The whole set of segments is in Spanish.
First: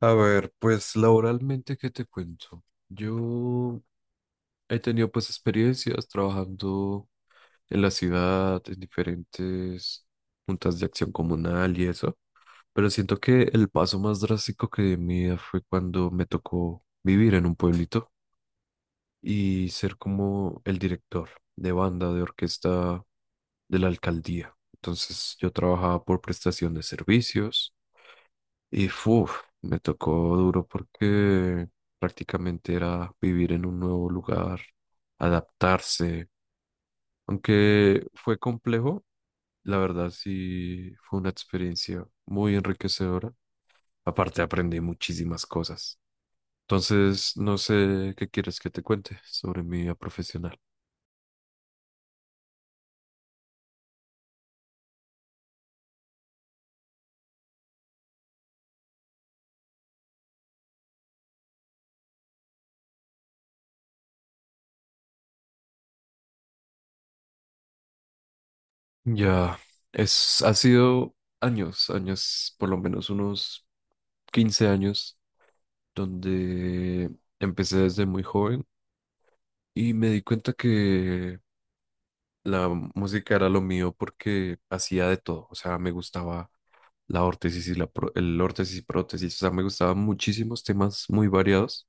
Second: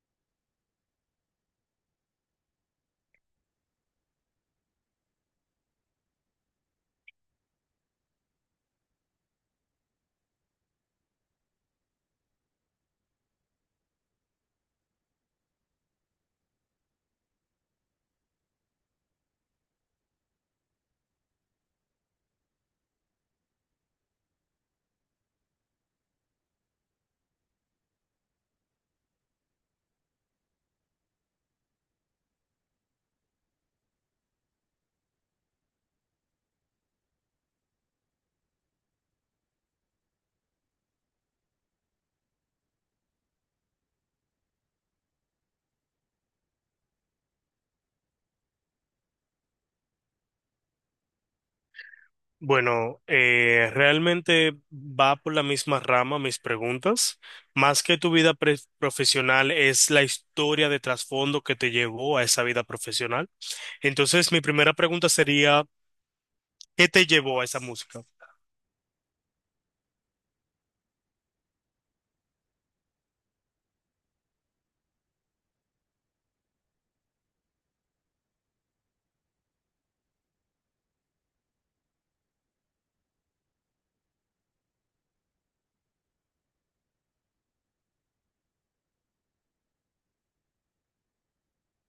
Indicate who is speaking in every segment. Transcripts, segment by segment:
Speaker 1: A ver, pues laboralmente, ¿qué te cuento? Yo he tenido pues experiencias trabajando en la ciudad, en diferentes juntas de acción comunal y eso, pero siento que el paso más drástico que di en mi vida fue cuando me tocó vivir en un pueblito y ser como el director de banda, de orquesta de la alcaldía. Entonces yo trabajaba por prestación de servicios. Y uf, me tocó duro porque prácticamente era vivir en un nuevo lugar, adaptarse. Aunque fue complejo, la verdad sí fue una experiencia muy enriquecedora. Aparte aprendí muchísimas cosas. Entonces, no sé qué quieres que te cuente sobre mi vida profesional.
Speaker 2: Bueno, realmente va por la misma rama mis preguntas. Más que tu vida profesional es la historia de trasfondo que te llevó a esa vida profesional. Entonces, mi primera pregunta sería, ¿qué te llevó a esa música?
Speaker 1: Ya, ha sido años, años, por lo menos unos 15 años, donde empecé desde muy joven. Y me di cuenta que la música era lo mío porque hacía de todo. O sea, me gustaba la órtesis y el órtesis y prótesis. O sea, me gustaban muchísimos temas muy variados,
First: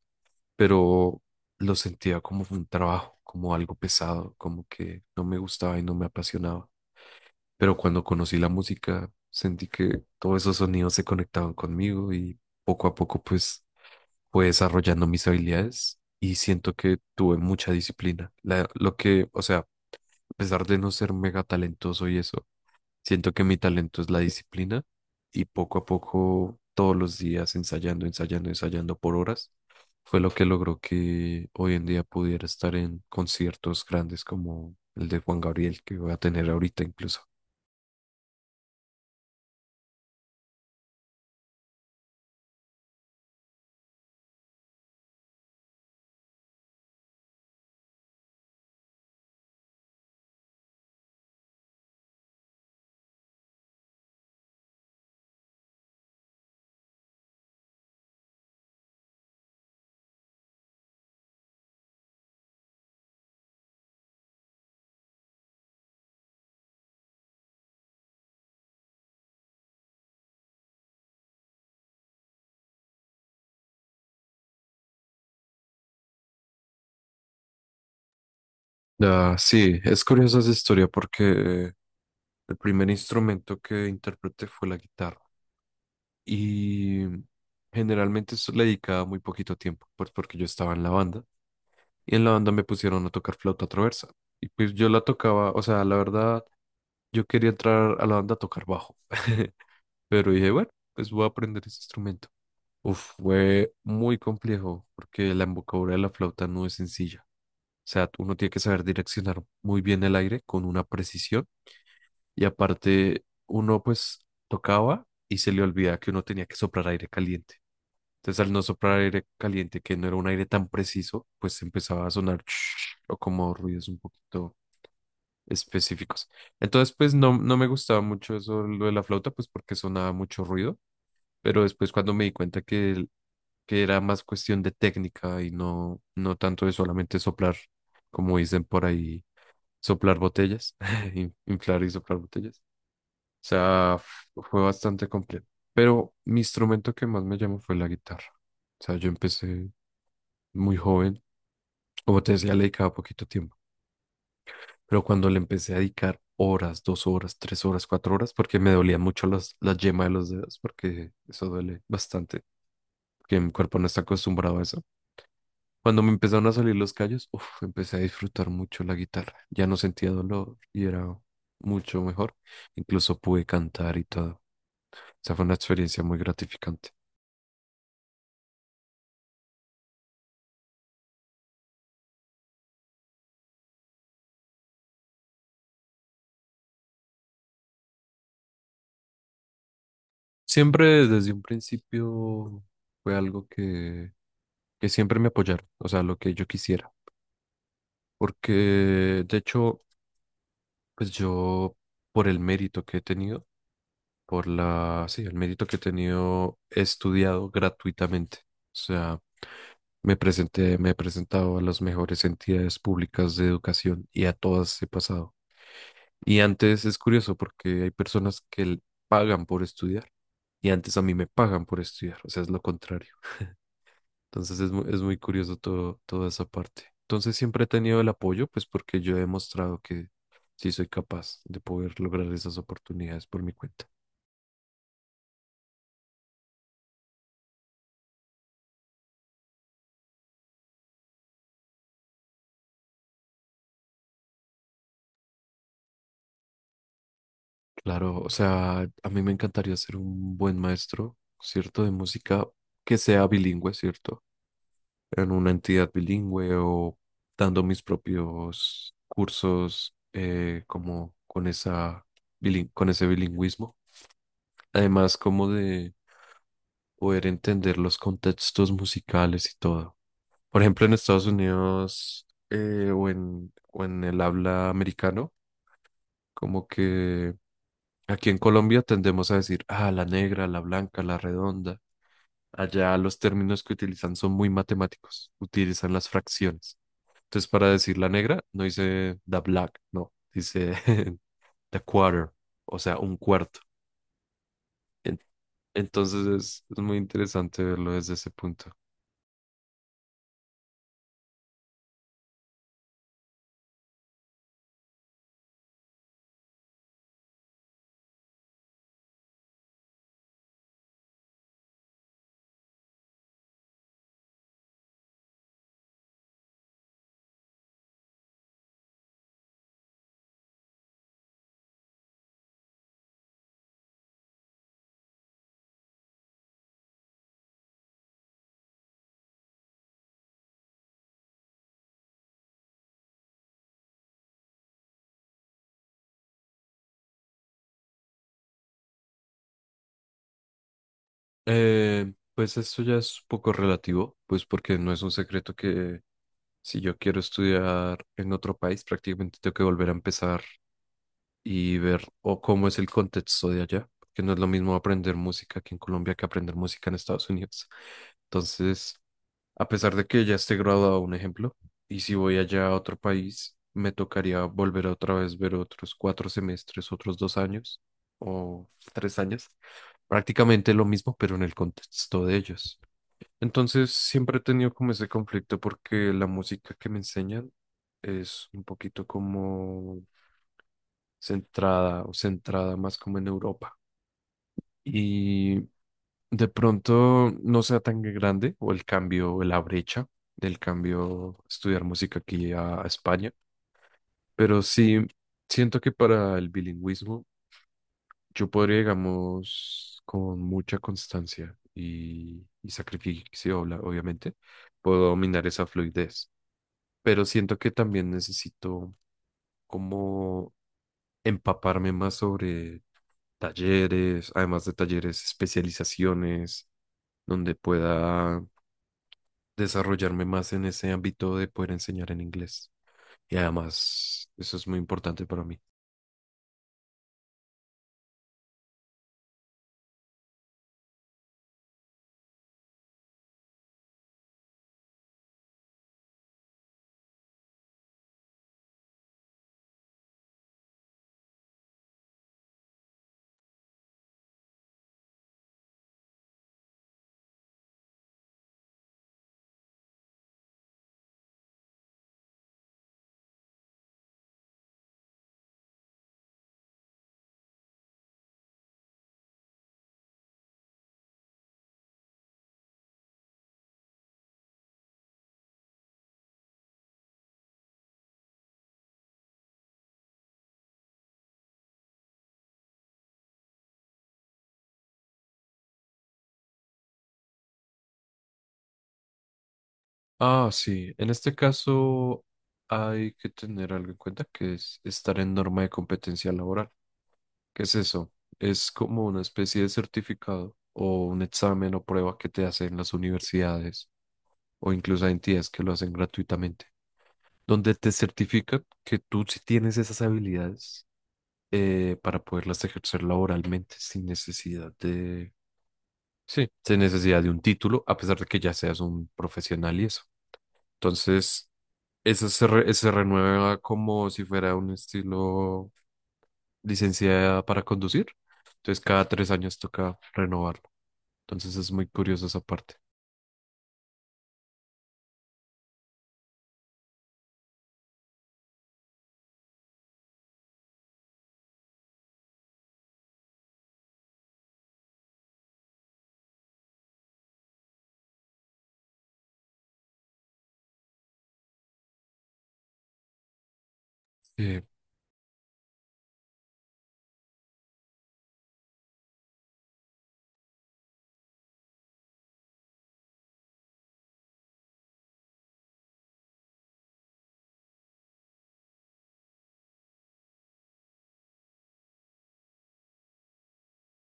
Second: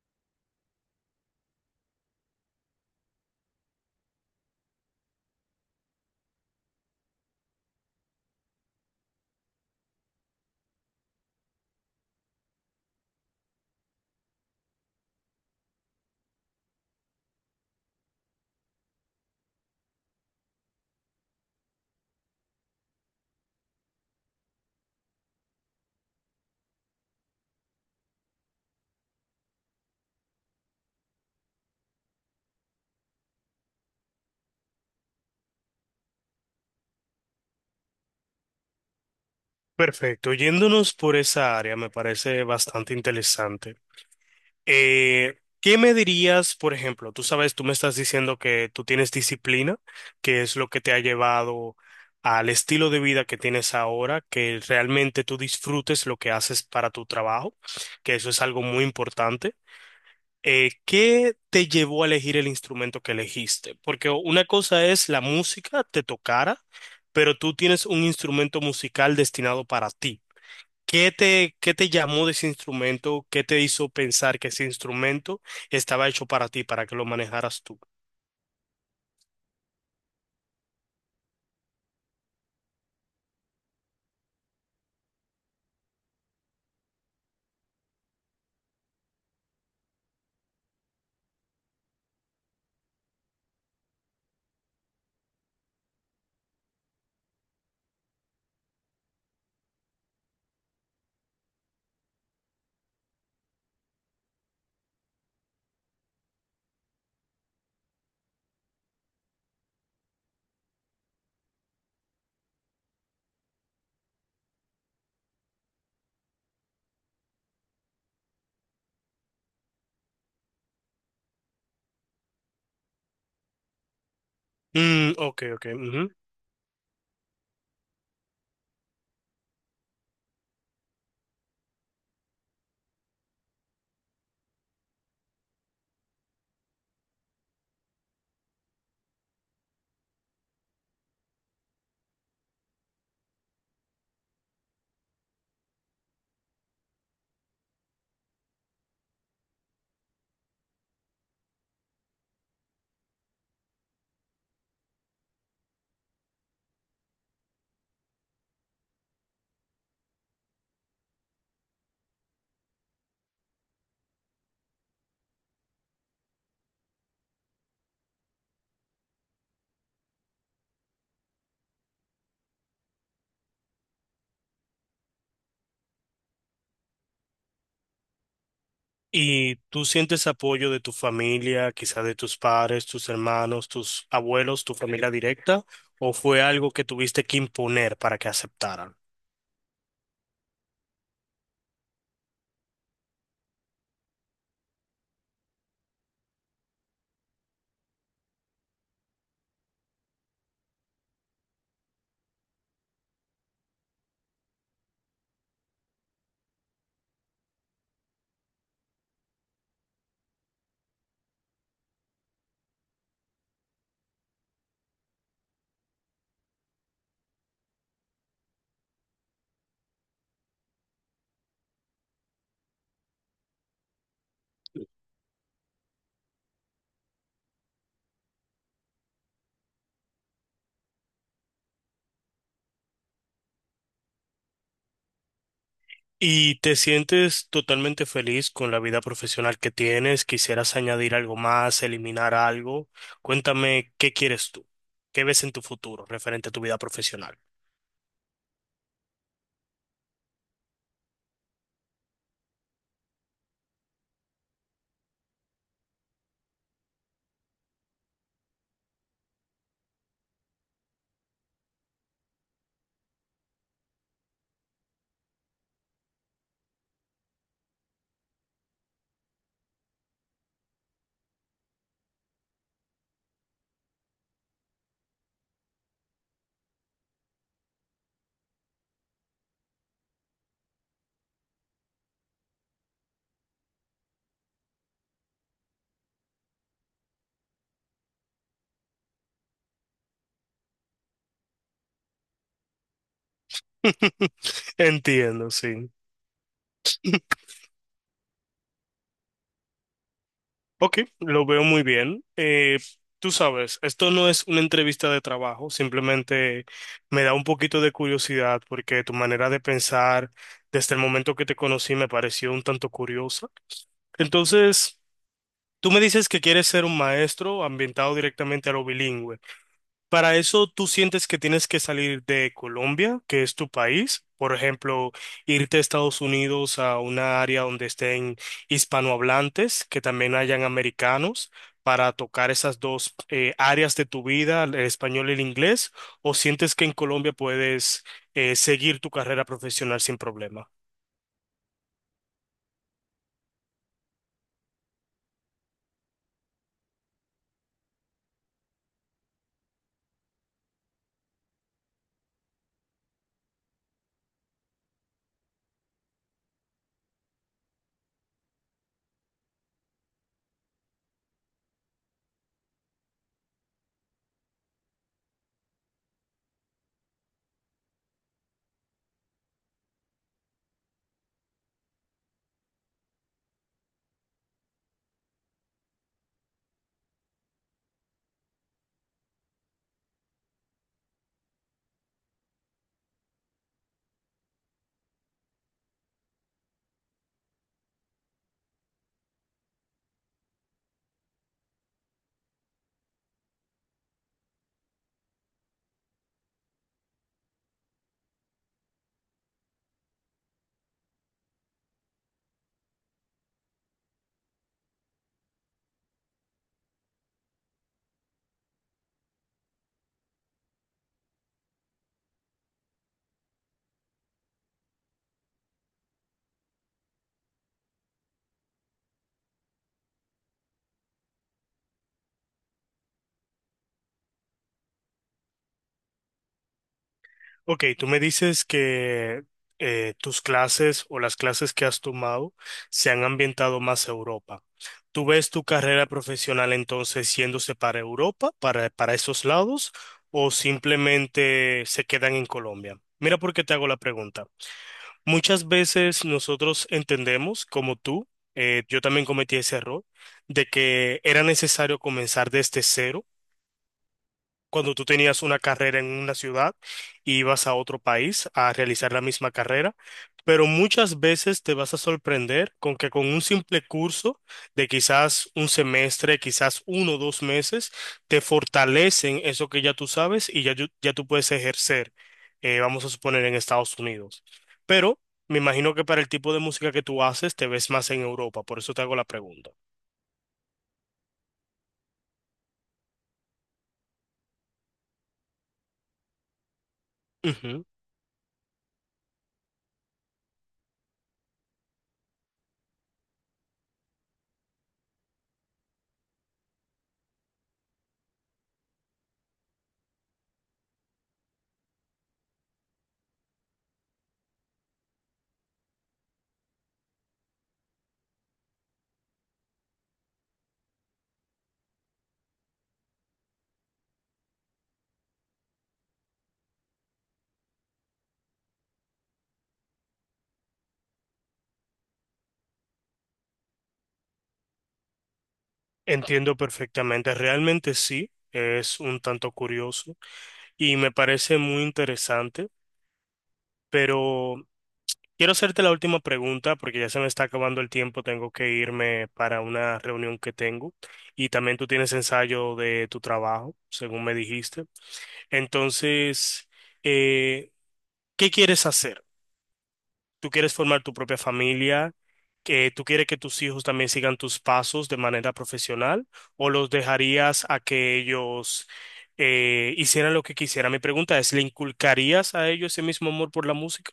Speaker 1: pero lo sentía como un trabajo, como algo pesado, como que no me gustaba y no me apasionaba. Pero cuando conocí la música, sentí que todos esos sonidos se conectaban conmigo y poco a poco pues fue desarrollando mis habilidades y siento que tuve mucha disciplina. Lo que, o sea, a pesar de no ser mega talentoso y eso, siento que mi talento es la disciplina y poco a poco, todos los días ensayando, ensayando, ensayando por horas, fue lo que logró que hoy en día pudiera estar en conciertos grandes como el de Juan Gabriel que voy a tener ahorita incluso.
Speaker 2: Perfecto, yéndonos por esa área me parece bastante interesante. ¿Qué me dirías, por ejemplo? Tú sabes, tú me estás diciendo que tú tienes disciplina, que es lo que te ha llevado al estilo de vida que tienes ahora, que realmente tú disfrutes lo que haces para tu trabajo, que eso es algo muy importante. ¿Qué te llevó a elegir el instrumento que elegiste? Porque una cosa es la música, te tocara, pero tú tienes un instrumento musical destinado para ti. Qué te llamó de ese instrumento? ¿Qué te hizo pensar que ese instrumento estaba hecho para ti, para que lo manejaras tú?
Speaker 1: Ah, sí, es curiosa esa historia porque eh, el primer instrumento que interpreté fue la guitarra y generalmente eso le dedicaba muy poquito tiempo, pues porque yo estaba en la banda. Y en la banda me pusieron a tocar flauta traversa. Y pues yo la tocaba, o sea, la verdad, yo quería entrar a la banda a tocar bajo, pero dije, bueno, pues voy a aprender ese instrumento. Uf, fue muy complejo porque la embocadura de la flauta no es sencilla. O sea, uno tiene que saber direccionar muy bien el aire con una precisión y aparte uno pues tocaba y se le olvidaba que uno tenía que soplar aire caliente. Entonces, al no soplar aire caliente, que no era un aire tan preciso, pues empezaba a sonar o como ruidos un poquito
Speaker 2: Mm, ok, ok. Ujú.
Speaker 1: específicos. Entonces, pues no, no me gustaba mucho eso, lo de la flauta, pues porque sonaba mucho ruido, pero después cuando me di cuenta que, que era más cuestión de técnica y no, no tanto de solamente soplar, como dicen por ahí, soplar botellas, inflar y soplar botellas. O sea, fue bastante complejo. Pero mi instrumento que más me llamó fue la guitarra. O sea, yo empecé muy joven. Como te decía, le dedicaba poquito tiempo. Pero cuando le empecé a dedicar horas, 2 horas, 3 horas, 4 horas, porque me dolía mucho las, la yema de los dedos, porque eso duele bastante, que mi cuerpo no está acostumbrado a eso. Cuando me empezaron a salir los callos, uf, empecé a disfrutar mucho la guitarra. Ya no sentía dolor y era mucho mejor. Incluso pude cantar y todo. O sea, fue una experiencia muy gratificante.
Speaker 2: ¿Y tú sientes apoyo de tu familia, quizás de tus padres, tus hermanos, tus abuelos, tu familia directa? ¿O fue algo que tuviste que imponer para que aceptaran?
Speaker 1: Siempre desde un principio fue algo que siempre me apoyaron, o sea, lo que yo quisiera. Porque, de hecho, pues yo, por el mérito que he tenido, por la, sí, el mérito que he tenido, he estudiado gratuitamente. O sea, me presenté, me he presentado a las mejores entidades públicas de educación y a todas he pasado. Y antes es curioso porque hay personas que pagan por estudiar y antes a mí me pagan por estudiar. O sea, es lo contrario. Entonces es muy curioso todo, toda esa parte. Entonces siempre he tenido el apoyo, pues porque yo he demostrado que sí soy capaz de poder lograr esas oportunidades por mi cuenta.
Speaker 2: ¿Y te sientes totalmente feliz con la vida profesional que tienes? ¿Quisieras añadir algo más, eliminar algo? Cuéntame, ¿qué quieres tú? ¿Qué ves en tu futuro referente a tu vida profesional?
Speaker 1: Claro, o sea, a mí me encantaría ser un buen maestro, ¿cierto? De música que sea bilingüe, ¿cierto? En una entidad bilingüe o dando mis propios cursos como con esa, con ese bilingüismo. Además, como de poder entender los contextos musicales y todo. Por ejemplo, en Estados Unidos o en, el habla americano, como que aquí en Colombia tendemos a decir, ah, la negra, la blanca, la redonda. Allá los términos que utilizan son muy matemáticos, utilizan las fracciones. Entonces, para decir la negra, no dice the black, no, dice the quarter, o sea, un cuarto. En-
Speaker 2: Entiendo, sí.
Speaker 1: Entonces es muy interesante verlo desde ese punto.
Speaker 2: Ok, lo veo muy bien. Tú sabes, esto no es una entrevista de trabajo, simplemente me da un poquito de curiosidad porque tu manera de pensar desde el momento que te conocí me pareció un tanto curiosa. Entonces... Tú me dices que quieres ser un maestro ambientado directamente a lo bilingüe. Para eso, ¿tú sientes que tienes que salir de Colombia, que es tu país? Por ejemplo, irte a Estados Unidos a una área donde estén hispanohablantes, que también hayan americanos, para tocar esas dos áreas de tu vida, el español y el inglés, ¿o sientes que en Colombia puedes seguir tu carrera profesional sin problema?
Speaker 1: Pues esto ya es un poco relativo, pues porque no es un secreto que si yo quiero estudiar en otro país, prácticamente tengo que volver a empezar y ver o cómo es el contexto de allá, porque no es lo mismo aprender música aquí en Colombia que aprender música en Estados Unidos. Entonces, a pesar de que ya esté graduado, un ejemplo, y si voy allá a otro país, me tocaría volver otra vez ver otros 4 semestres, otros 2 años o 3 años, prácticamente lo mismo, pero en el contexto de ellos. Entonces siempre he tenido como ese conflicto porque la música que me enseñan es un poquito como centrada o centrada más como en Europa. Y de pronto no sea tan grande o el cambio, o la brecha del cambio estudiar música aquí a España, pero sí siento que para el bilingüismo yo podría, digamos, con mucha constancia y sacrificio, obviamente, puedo dominar esa fluidez. Pero siento que también necesito como empaparme más sobre talleres, además de talleres, especializaciones, donde pueda desarrollarme más en ese ámbito de poder enseñar en inglés. Y además, eso es muy importante para mí.
Speaker 2: Ok, tú me dices que tus clases o las clases que has tomado se han ambientado más a Europa. ¿Tú ves tu carrera profesional entonces yéndose para Europa, para esos lados, o simplemente se quedan en Colombia? Mira por qué te hago la pregunta. Muchas veces nosotros entendemos, como tú, yo también cometí ese error, de que era necesario comenzar desde cero cuando tú tenías una carrera en una ciudad y ibas a otro país a realizar la misma carrera, pero muchas veces te vas a sorprender con que con un simple curso de quizás un semestre, quizás uno o dos meses, te fortalecen eso que ya tú sabes y ya, ya tú puedes ejercer, vamos a suponer, en Estados Unidos. Pero me imagino que para el tipo de música que tú haces te ves más en Europa, por eso te hago la pregunta.
Speaker 1: Ah, sí, en este caso hay que tener algo en cuenta que es estar en norma de competencia laboral. ¿Qué es eso? Es como una especie de certificado o un examen o prueba que te hacen las universidades o incluso hay entidades que lo hacen gratuitamente, donde te certifican que tú sí tienes esas habilidades para poderlas ejercer laboralmente sin necesidad de, sí, sin necesidad de un título, a pesar de que ya seas un profesional y eso. Entonces, eso se renueva como si fuera un estilo licenciada para conducir. Entonces, cada 3 años toca renovarlo. Entonces, es muy curioso esa parte.
Speaker 2: Entiendo perfectamente, realmente sí, es un tanto curioso y me parece muy interesante, pero quiero hacerte la última pregunta porque ya se me está acabando el tiempo, tengo que irme para una reunión que tengo y también tú tienes ensayo de tu trabajo, según me
Speaker 1: Sí,
Speaker 2: dijiste. Entonces, eh, ¿qué quieres hacer? ¿Tú quieres formar tu propia familia? ¿Que tú quieres que tus hijos también sigan tus pasos de manera profesional o los dejarías a que ellos hicieran lo que quisieran? Mi pregunta es, ¿le inculcarías a ellos ese mismo amor por la música?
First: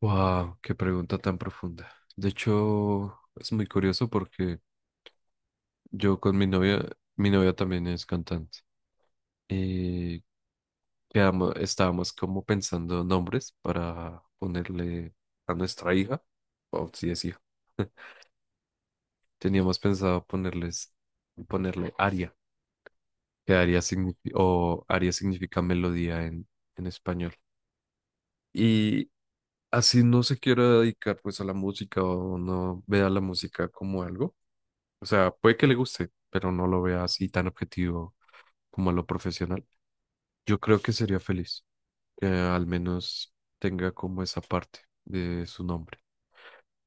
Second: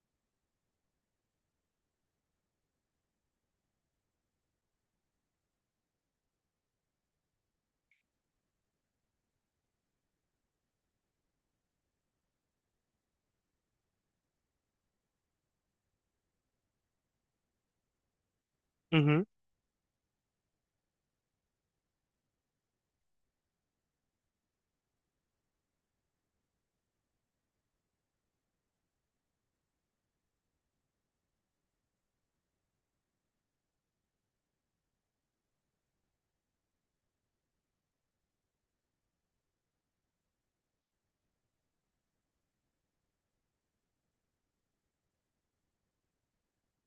Speaker 1: wow, qué pregunta tan profunda. De hecho, es muy curioso porque yo con mi novia también es cantante. Y quedamos, estábamos como pensando nombres para ponerle a nuestra hija, o si es hija.
Speaker 2: Ujú.
Speaker 1: Teníamos pensado ponerles, ponerle aria, que aria significa, o aria significa melodía en español. Y así no se quiera dedicar pues a la música o no vea la música como algo. O sea, puede que le guste, pero no lo vea así tan objetivo como a lo profesional. Yo creo que sería feliz que al menos tenga como esa parte de su nombre.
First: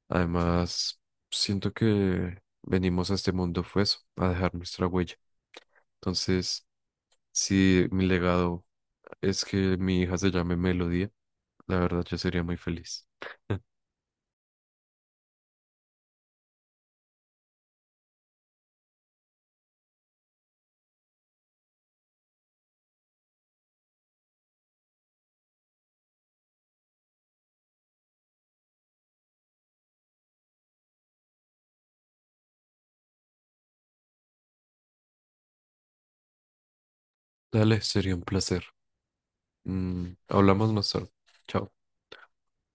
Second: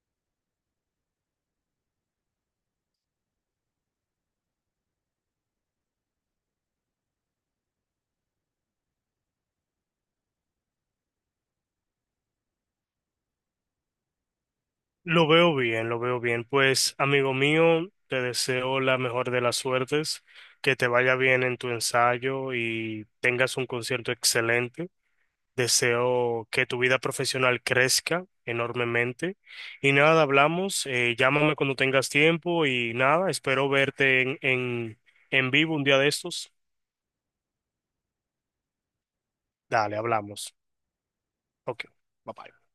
Speaker 1: Además, siento que venimos a este mundo fue eso, a dejar nuestra huella. Entonces, si mi legado es que mi hija se llame Melodía, la verdad yo sería muy feliz.
Speaker 2: Lo veo bien, lo veo bien. Pues, amigo mío, te deseo la mejor de las suertes, que te vaya bien en tu ensayo y tengas un concierto excelente. Deseo que tu vida profesional crezca enormemente. Y nada, hablamos. Llámame cuando tengas tiempo y nada, espero verte en vivo un día de estos.
Speaker 1: Dale, sería un placer.
Speaker 2: Dale, hablamos.
Speaker 1: Hablamos más tarde. Chao.
Speaker 2: Ok, bye bye.